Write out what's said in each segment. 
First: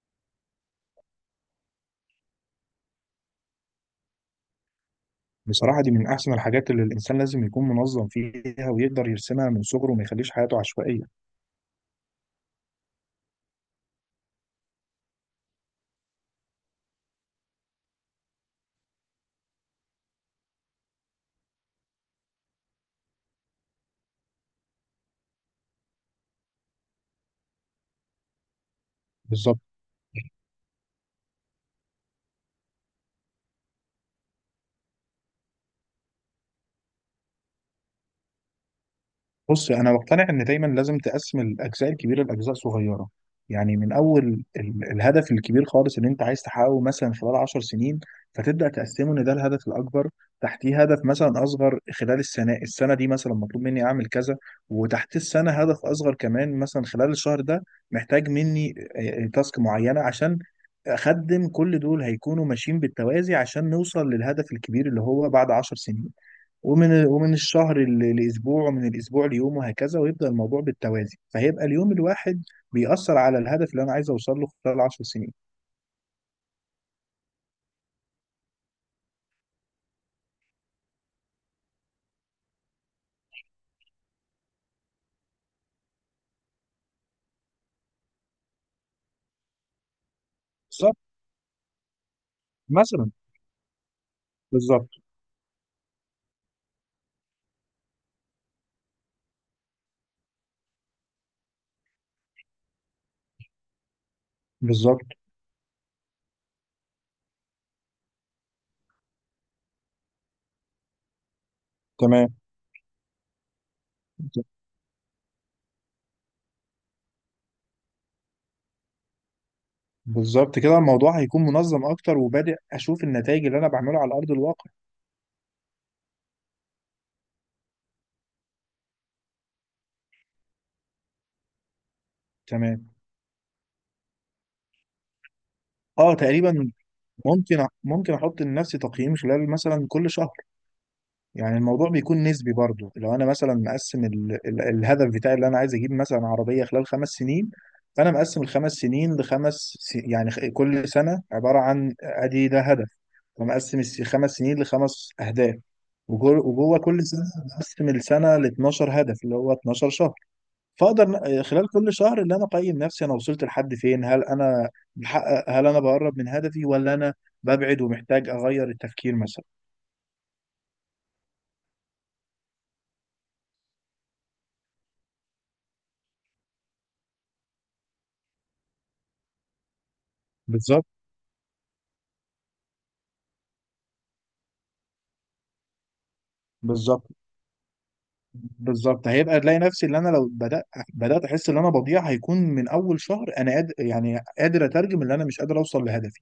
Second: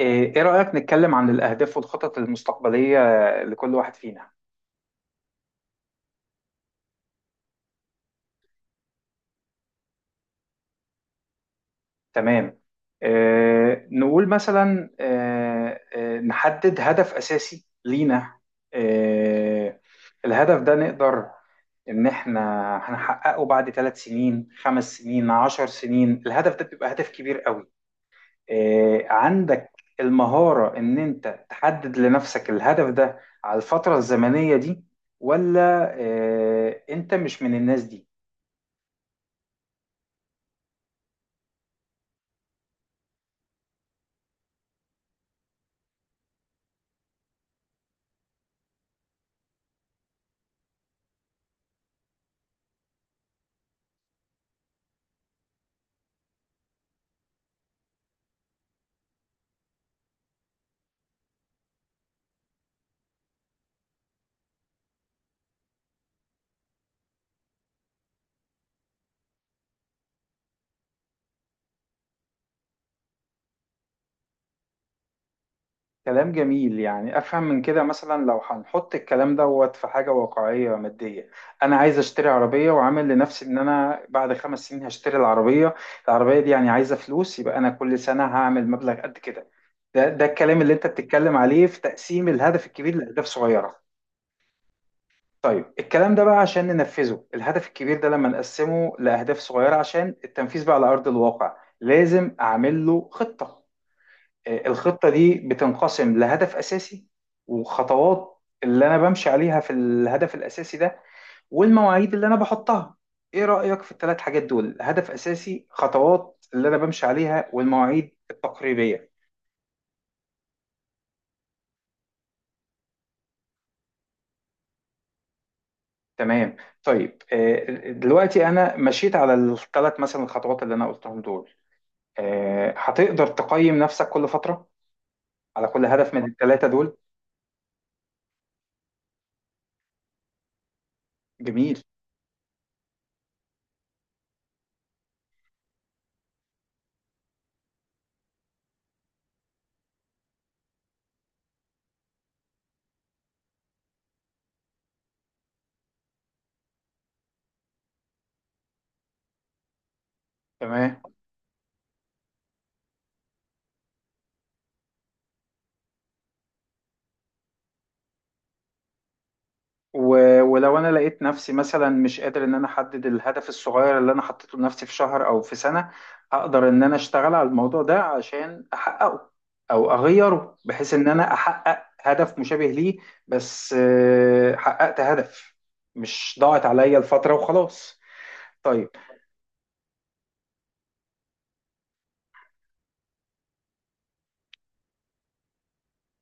إيه رأيك نتكلم عن الأهداف والخطط المستقبلية لكل واحد فينا؟ بصراحة دي من أحسن الحاجات اللي الإنسان لازم يكون منظم فيها ويقدر يرسمها من صغره وما يخليش حياته عشوائية. تمام. إيه نقول مثلا إيه نحدد هدف أساسي لينا. إيه الهدف ده نقدر إن إحنا هنحققه بعد 3 سنين، 5 سنين، 10 سنين. الهدف ده بيبقى هدف كبير قوي. إيه بالظبط. عندك المهارة إن أنت تحدد لنفسك الهدف ده على الفترة الزمنية دي ولا إيه أنت مش من الناس دي؟ بص انا مقتنع ان دايما لازم تقسم الاجزاء الكبيره لاجزاء صغيره. يعني من اول الهدف الكبير خالص اللي انت عايز تحققه مثلا خلال 10 سنين، فتبدا تقسمه ان ده الهدف الاكبر. تحتيه هدف مثلا اصغر خلال السنه دي، مثلا مطلوب مني اعمل كذا. وتحت السنه هدف اصغر كمان، مثلا خلال الشهر ده محتاج مني تاسك معينه، عشان اخدم كل دول هيكونوا ماشيين بالتوازي عشان نوصل للهدف الكبير اللي هو بعد 10 سنين. ومن الشهر لاسبوع، ومن الاسبوع ليوم وهكذا، ويبدا الموضوع بالتوازي، فهيبقى اليوم الواحد بيأثر على الهدف اللي انا عايز اوصل له خلال 10 سنين. كلام جميل، يعني افهم من كده مثلا لو هنحط الكلام دوت في حاجه واقعيه ماديه، انا عايز اشتري عربيه وعامل لنفسي ان انا بعد 5 سنين هشتري العربيه. العربيه دي يعني عايزه فلوس، يبقى انا كل سنه هعمل مبلغ قد كده. ده الكلام اللي انت بالظبط. بتتكلم عليه في تقسيم الهدف الكبير مثلا. لاهداف صغيره. بالظبط. طيب الكلام ده بقى عشان ننفذه، الهدف الكبير ده لما نقسمه لاهداف صغيره عشان التنفيذ بقى على ارض الواقع، لازم اعمل له خطه. بالظبط. الخطة دي بتنقسم لهدف أساسي وخطوات اللي أنا بمشي عليها في الهدف الأساسي ده والمواعيد اللي تمام. أنا بحطها. إيه رأيك في الثلاث حاجات دول، هدف أساسي، خطوات اللي أنا بمشي عليها، والمواعيد التقريبية؟ بالظبط، كده الموضوع هيكون منظم اكتر وبادئ اشوف النتائج اللي انا بعمله على ارض الواقع. تمام. طيب، دلوقتي أنا مشيت على الثلاث مثلا الخطوات اللي أنا قلتهم دول. تمام. هتقدر تقيم نفسك كل فترة على كل هدف اه، من الثلاثة تقريبا. دول؟ ممكن احط لنفسي تقييم خلال مثلا كل شهر. يعني جميل. الموضوع بيكون نسبي برضه، لو انا مثلا مقسم الهدف بتاعي اللي انا عايز اجيب مثلا عربيه خلال 5 سنين. فانا مقسم ال5 سنين لخمس يعني كل سنه عباره عن ادي ده هدف. فمقسم ال5 سنين لخمس اهداف، وجوه كل سنه مقسم السنه ل 12 هدف اللي هو 12 شهر. تمام. فاقدر خلال كل شهر اللي انا اقيم نفسي، انا وصلت لحد فين؟ هل انا بحقق؟ هل انا بقرب من هدفي ولا انا ببعد ومحتاج اغير التفكير مثلا؟ ولو انا لقيت نفسي مثلا مش قادر ان انا احدد الهدف الصغير اللي انا حطيته لنفسي في شهر او في سنة، هقدر ان انا اشتغل على الموضوع ده عشان احققه، او اغيره بالظبط. بحيث ان انا احقق هدف مشابه ليه. بس حققت هدف، مش ضاعت عليا بالظبط. الفترة وخلاص. طيب. بالظبط، هيبقى تلاقي نفسي، اللي انا لو بدات احس ان انا بضيع هيكون من اول شهر انا قادر، يعني قادر اترجم ان انا مش قادر اوصل لهدفي.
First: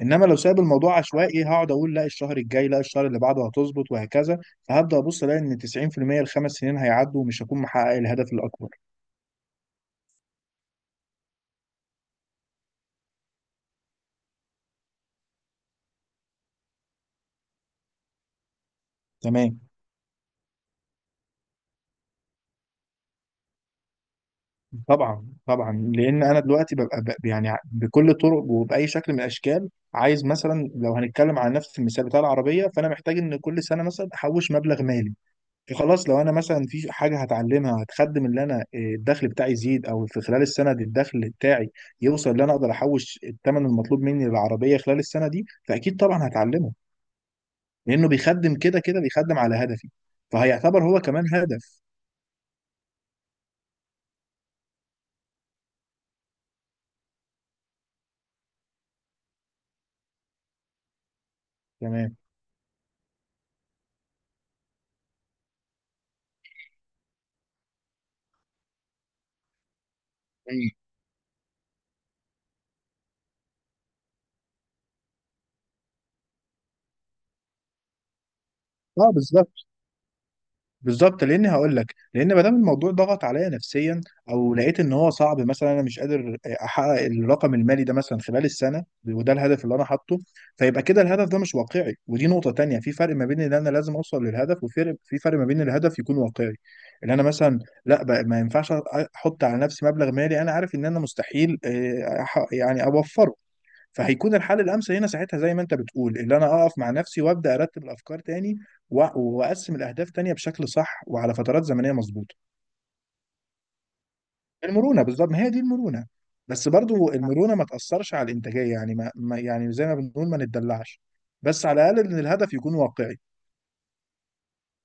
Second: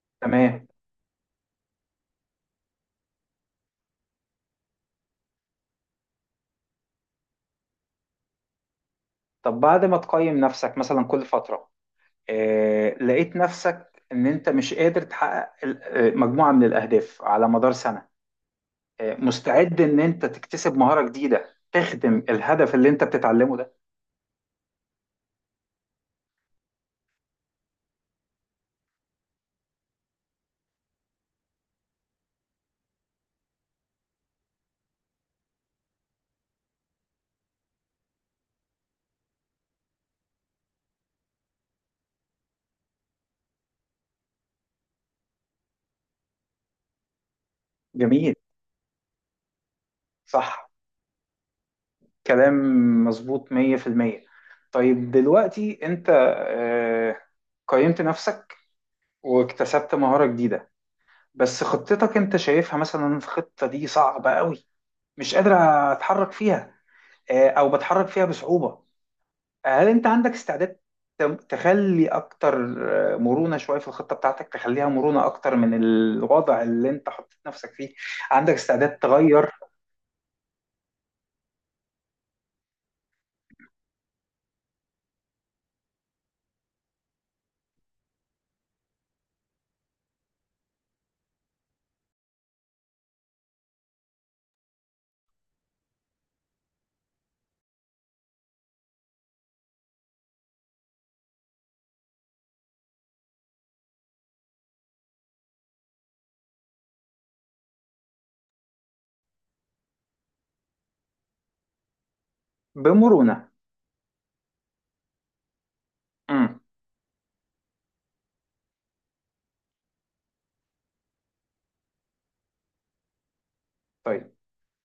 انما لو سايب تمام. الموضوع عشوائي هقعد اقول لا الشهر الجاي، لا الشهر اللي بعده هتظبط، وهكذا. فهبدا ابص الاقي ان 90% ال5 سنين هيعدوا ومش هكون محقق الهدف الاكبر. طب بعد ما تقيم نفسك مثلا كل فترة، لقيت نفسك ان انت مش قادر تحقق مجموعة من الاهداف على مدار سنة، تمام. مستعد ان انت تكتسب مهارة جديدة تخدم الهدف اللي انت بتتعلمه ده؟ طبعا طبعا، لان انا دلوقتي ببقى يعني بكل الطرق وباي شكل من الاشكال عايز، مثلا لو هنتكلم على نفس المثال بتاع العربيه، فانا محتاج ان كل سنه مثلا احوش مبلغ مالي. خلاص، لو انا مثلا في حاجه هتعلمها هتخدم اللي انا الدخل بتاعي يزيد، او في خلال السنه دي الدخل بتاعي يوصل اللي انا اقدر احوش الثمن المطلوب مني للعربيه خلال السنه دي، فاكيد طبعا هتعلمه لانه جميل. بيخدم، كده كده بيخدم على هدفي، صح. فهيعتبر هو كمان هدف. كلام مظبوط 100%. طيب دلوقتي انت آه، قيمت نفسك واكتسبت مهارة جديدة، بس تمام. خطتك انت شايفها مثلا الخطة دي صعبة قوي، مش قادر اتحرك فيها، او بتحرك فيها بصعوبة. هل انت عندك مم. استعداد تخلي اكتر مرونة شوية في الخطة بتاعتك، تخليها مرونة اكتر من الوضع اللي انت حطيت نفسك فيه؟ عندك استعداد اه، تغير بالظبط. بالظبط، لان هقول لك، لان ما دام الموضوع ضغط عليا نفسيا او لقيت ان هو صعب، مثلا انا مش قادر احقق الرقم المالي ده مثلا خلال السنه وده الهدف اللي انا حاطه، فيبقى كده الهدف ده مش واقعي. ودي نقطه تانية، في فرق ما بين ان انا لازم اوصل للهدف، في فرق ما بين الهدف يكون واقعي، ان انا مثلا، لا بقى، ما ينفعش احط على نفسي مبلغ مالي انا عارف ان انا مستحيل يعني اوفره. فهيكون الحل الامثل هنا ساعتها زي ما انت بتقول، اللي انا اقف مع نفسي وابدا ارتب الافكار تاني و- واقسم الاهداف تانية بشكل صح وعلى فترات زمنيه مظبوطه. بمرونة؟ المرونه بالظبط، ما هي دي المرونه. امم. بس برضو المرونه ما تاثرش على الانتاجيه، يعني يعني زي ما بنقول ما نتدلعش، بس على الاقل ان الهدف يكون واقعي. طيب،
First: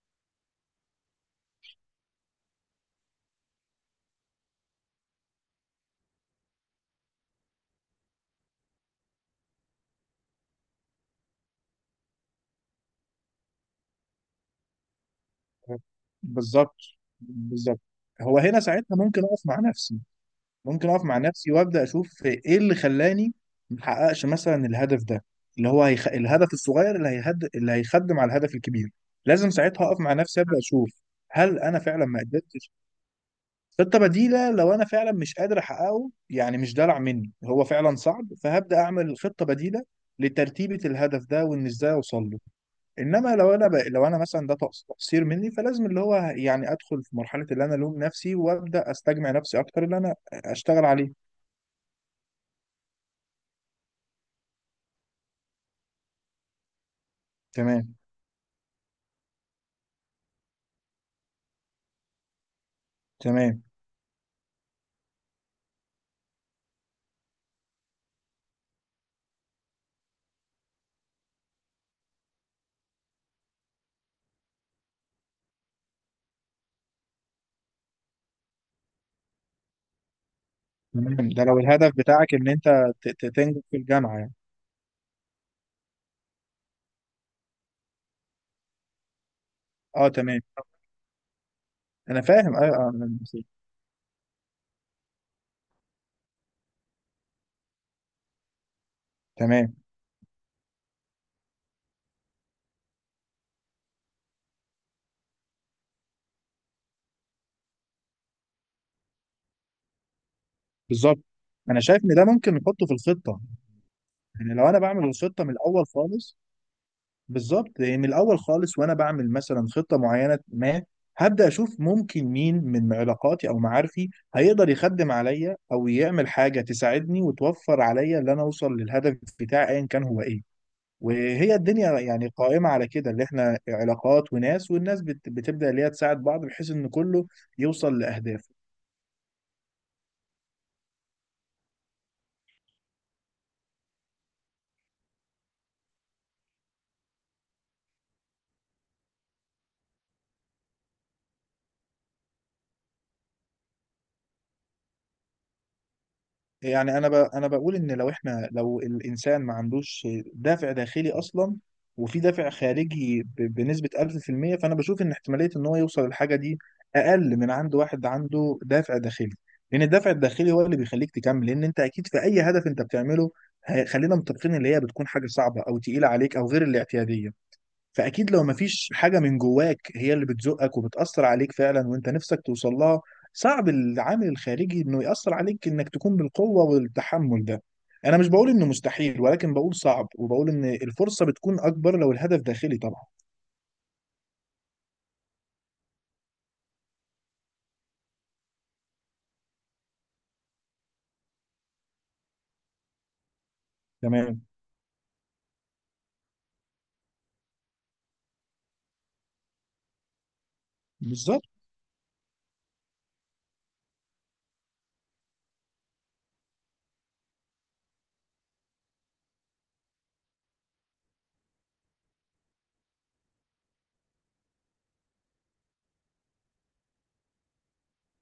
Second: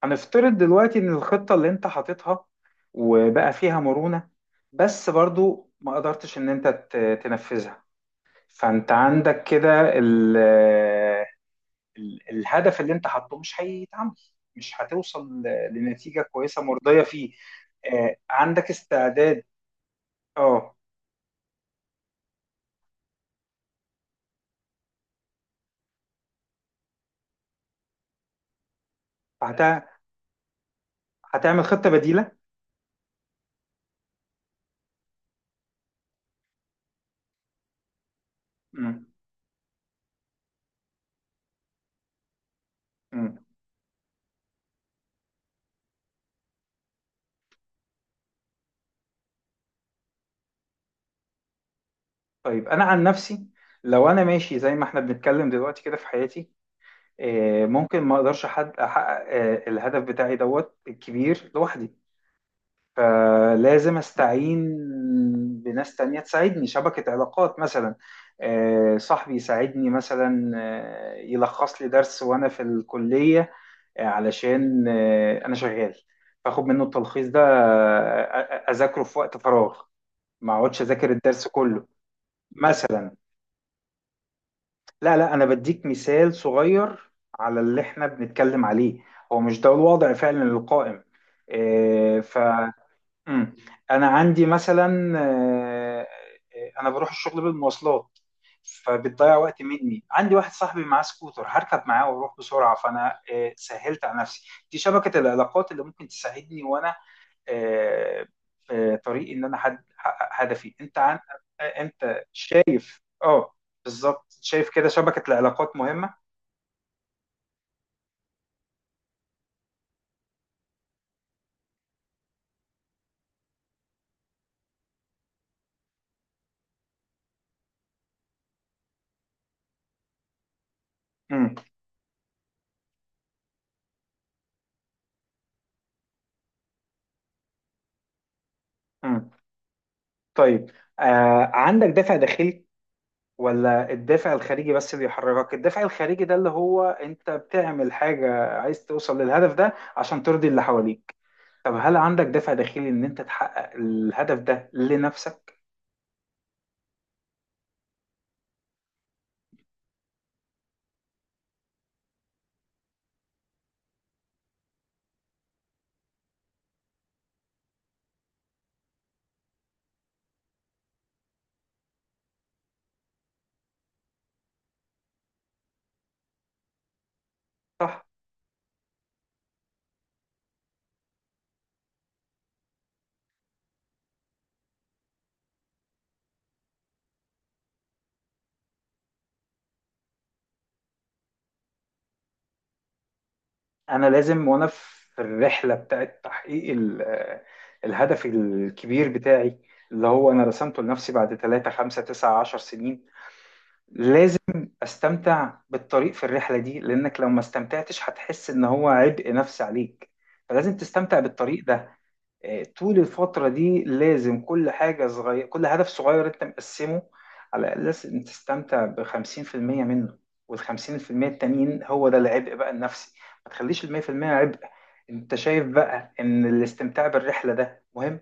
هنفترض دلوقتي ان الخطة اللي انت حاططها وبقى فيها مرونة، بس برضو ما قدرتش ان انت تنفذها. فانت عندك كده الهدف اللي انت حاطه مش هيتعمل، مش هتوصل لنتيجة كويسة بالظبط. مرضية فيه. بالظبط. هو هنا عندك ساعتها ممكن اقف استعداد؟ مع نفسي اه. ممكن اقف مع نفسي وابدا اشوف ايه اللي خلاني محققش مثلا الهدف ده، اللي هو الهدف الصغير اللي اللي هيخدم على الهدف الكبير. لازم هت... ساعتها اقف مع نفسي ابدا اشوف هل هتعمل انا خطة فعلا ما بديلة؟ قدرتش. خطه بديله، لو انا فعلا مش قادر احققه، يعني مش دلع مني، هو فعلا صعب، فهبدا مم. اعمل خطه بديله لترتيبة الهدف ده وان ازاي اوصل له. انما مم. لو انا مثلا ده تقصير مني، فلازم اللي هو يعني ادخل في مرحلة اللي انا الوم نفسي وابدا استجمع نفسي اكتر اللي انا اشتغل عليه. طيب انا عن نفسي، لو انا ماشي زي ما احنا بنتكلم دلوقتي كده في حياتي، تمام. ممكن ما اقدرش حد احقق الهدف بتاعي دوت الكبير لوحدي، تمام. فلازم استعين بناس تانية تساعدني، شبكة علاقات مثلا. صاحبي يساعدني مثلا، يلخص لي درس وانا في الكلية، علشان انا شغال، فاخد منه التلخيص ده اذاكره في وقت فراغ، ما اقعدش اذاكر تمام، ده الدرس لو كله الهدف بتاعك ان انت مثلا. تنجح في الجامعه يعني. لا، لا، انا بديك مثال صغير على اللي احنا بنتكلم عليه، هو مش ده اه الوضع تمام، فعلا القائم. انا فاهم ايوه، أنا نسيت. مم. انا عندي مثلا انا بروح الشغل بالمواصلات، فبتضيع وقت تمام مني، عندي واحد صاحبي معاه سكوتر هركب معاه واروح بسرعه، فانا سهلت على نفسي. دي شبكه العلاقات اللي ممكن تساعدني وانا آه، في طريق ان انا احقق هدفي. انت بالظبط، عن آه، انا شايف ان انت ده ممكن شايف؟ نحطه في الخطه، اه، بالظبط. يعني لو شايف انا كده بعمل شبكه الخطه من العلاقات الاول مهمه. خالص. بالظبط، لان الاول خالص وانا بعمل مثلا خطه معينه، ما هبدا اشوف ممكن مين من علاقاتي او معارفي هيقدر يخدم عليا او يعمل حاجه تساعدني وتوفر عليا ان انا اوصل للهدف بتاعي ايا كان هو ايه. مم. وهي الدنيا يعني قائمة على كده، اللي احنا علاقات وناس، والناس بتبدأ اللي هي تساعد بعض بحيث ان كله يوصل لأهدافه. مم. طيب عندك دافع داخلي ولا الدافع الخارجي بس اللي يحركك؟ الدافع الخارجي ده اللي هو انت بتعمل حاجة عايز توصل للهدف ده عشان ترضي اللي حواليك. طب هل عندك دافع داخلي ان انت تحقق الهدف ده لنفسك؟ يعني انا بقول ان لو احنا، لو الانسان ما عندوش دافع داخلي اصلا، وفي دافع خارجي بنسبة 1000%، فانا بشوف ان احتمالية ان هو يوصل للحاجة دي اقل من عند واحد عنده دافع داخلي. لان الدافع الداخلي هو اللي بيخليك تكمل، لان انت اكيد في اي هدف انت بتعمله، خلينا متفقين اللي هي بتكون حاجة صعبة او تقيلة عليك او غير الاعتيادية. صح. فاكيد لو مفيش حاجه من جواك هي اللي بتزقك وبتاثر عليك فعلا وانت نفسك توصل لها، صعب العامل الخارجي انه ياثر عليك انك تكون بالقوه والتحمل ده. انا مش بقول انه مستحيل، ولكن بقول صعب، وبقول ان الفرصه بتكون اكبر لو الهدف داخلي طبعا. انا لازم وانا في الرحلة بتاعت تحقيق الهدف الكبير بتاعي اللي هو انا رسمته لنفسي بعد 3 5 9 10 سنين، لازم تمام. استمتع بالطريق في الرحلة دي، لانك لو ما استمتعتش هتحس ان هو عبء نفسي عليك، فلازم تستمتع بالظبط. بالطريق ده. طول الفترة دي لازم كل حاجة صغيرة، كل هدف صغير انت مقسمه، على الأساس ان تستمتع بـ50% منه، والخمسين في المية التانيين هو ده العبء بقى النفسي، ما تخليش 100% عبء. انت شايف بقى ان الاستمتاع بالرحلة ده مهم؟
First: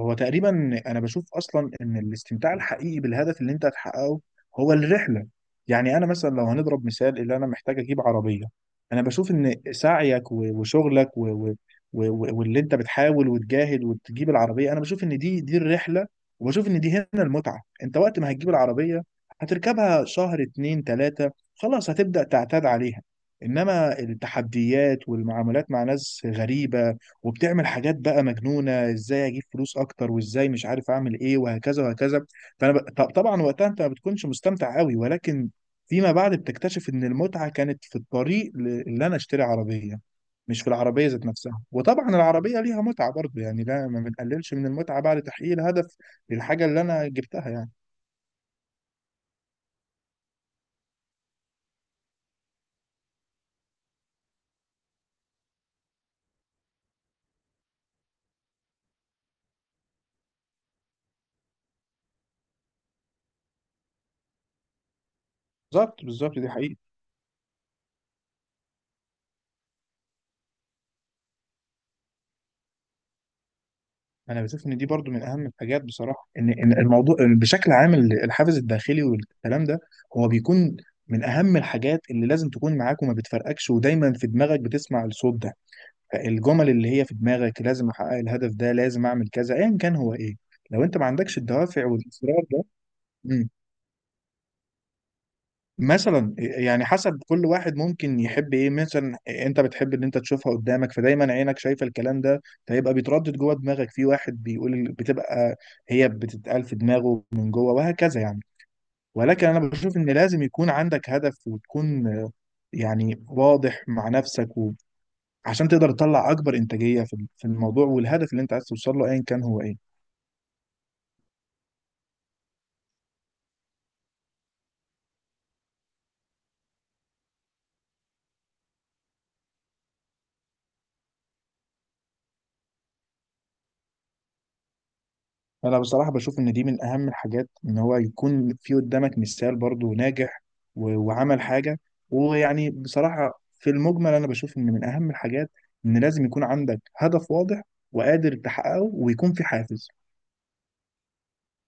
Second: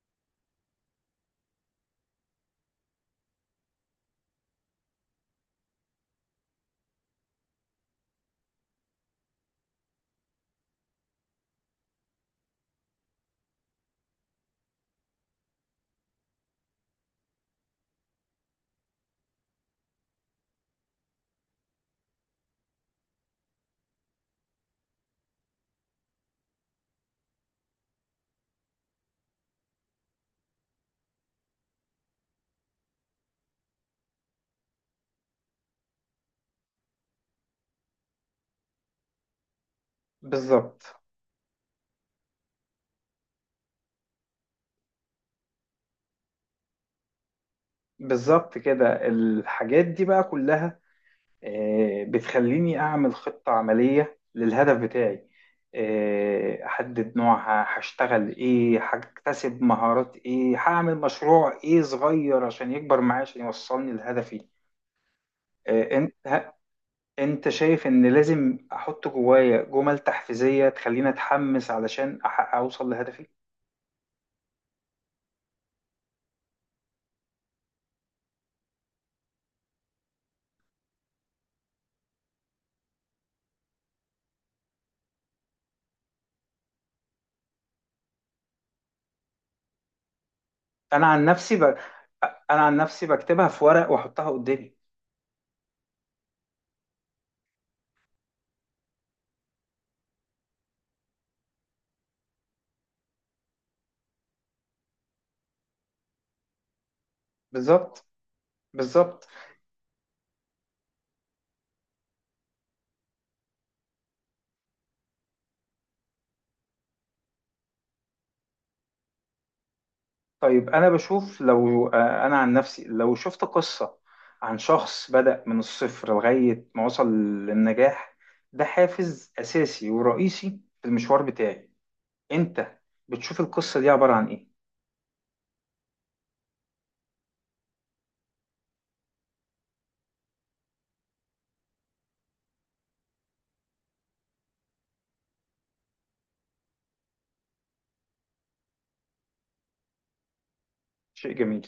هو تقريبا انا بشوف اصلا ان الاستمتاع الحقيقي بالهدف اللي انت هتحققه هو الرحله. يعني انا مثلا لو هنضرب مثال، اللي انا محتاج اجيب عربيه، انا بشوف ان سعيك وشغلك واللي انت بتحاول وتجاهد وتجيب العربيه، انا بشوف ان دي الرحله. وبشوف ان دي هنا المتعه، انت وقت ما هتجيب العربيه هتركبها شهر اتنين تلاته، خلاص هتبدا تعتاد عليها. انما التحديات والمعاملات مع ناس غريبه وبتعمل حاجات بقى مجنونه، ازاي اجيب فلوس اكتر وازاي مش عارف اعمل ايه وهكذا وهكذا. طبعا وقتها انت ما بتكونش مستمتع قوي، ولكن فيما بعد بتكتشف ان المتعه كانت في الطريق اللي انا اشتري عربيه، مش في بالظبط. العربيه ذات نفسها. وطبعا العربيه ليها متعه برضه يعني، لا ما بنقللش من المتعه بعد تحقيق الهدف للحاجه اللي انا جبتها يعني. بالظبط. كده الحاجات دي بقى كلها بتخليني أعمل خطة عملية للهدف بتاعي، أحدد نوعها، هشتغل إيه، هكتسب مهارات إيه، هعمل مشروع إيه صغير عشان يكبر معايا، عشان يوصلني لهدفي. آه، بالظبط. أنت بالظبط، دي ه- حقيقة. أنت شايف إن لازم أحط جوايا جمل تحفيزية تخليني أتحمس علشان أحقق أوصل لهدفي؟ انا بشوف ان دي برضو من اهم الحاجات بصراحه، ان الموضوع بشكل عام، الحافز الداخلي والكلام ده هو بيكون من اهم الحاجات اللي لازم تكون معاك وما بتفرقكش، ودايما في دماغك بتسمع الصوت ده. الجمل اللي هي في دماغك لازم احقق الهدف ده، لازم اعمل كذا ايا كان هو ايه، لو انت ما أنا عن عندكش نفسي ب... الدوافع والاصرار أنا ده. عن نفسي بكتبها مم. في ورق وأحطها قدامي. مثلا يعني حسب كل واحد، ممكن يحب ايه، مثلا انت بتحب ان انت تشوفها قدامك فدايما عينك شايفه الكلام ده فيبقى بيتردد جوه دماغك، في واحد بيقول بتبقى هي بتتقال في دماغه من جوه بالظبط. وهكذا يعني. بالظبط. ولكن انا بشوف ان لازم يكون عندك هدف وتكون يعني واضح مع نفسك عشان تقدر تطلع اكبر انتاجيه في الموضوع والهدف اللي انت عايز توصل له ايا كان هو ايه. طيب أنا بشوف، لو أنا عن نفسي لو شفت قصة عن شخص بدأ من الصفر لغاية ما وصل للنجاح، ده حافز أساسي ورئيسي في المشوار بتاعي. أنت بتشوف القصة دي عبارة عن إيه؟ انا بصراحه بشوف ان دي من اهم الحاجات، ان هو يكون في قدامك مثال برضو ناجح وعمل حاجه، ويعني بصراحه في المجمل انا بشوف ان من اهم الحاجات ان لازم يكون عندك هدف واضح وقادر تحققه ويكون في حافز. شيء جميل.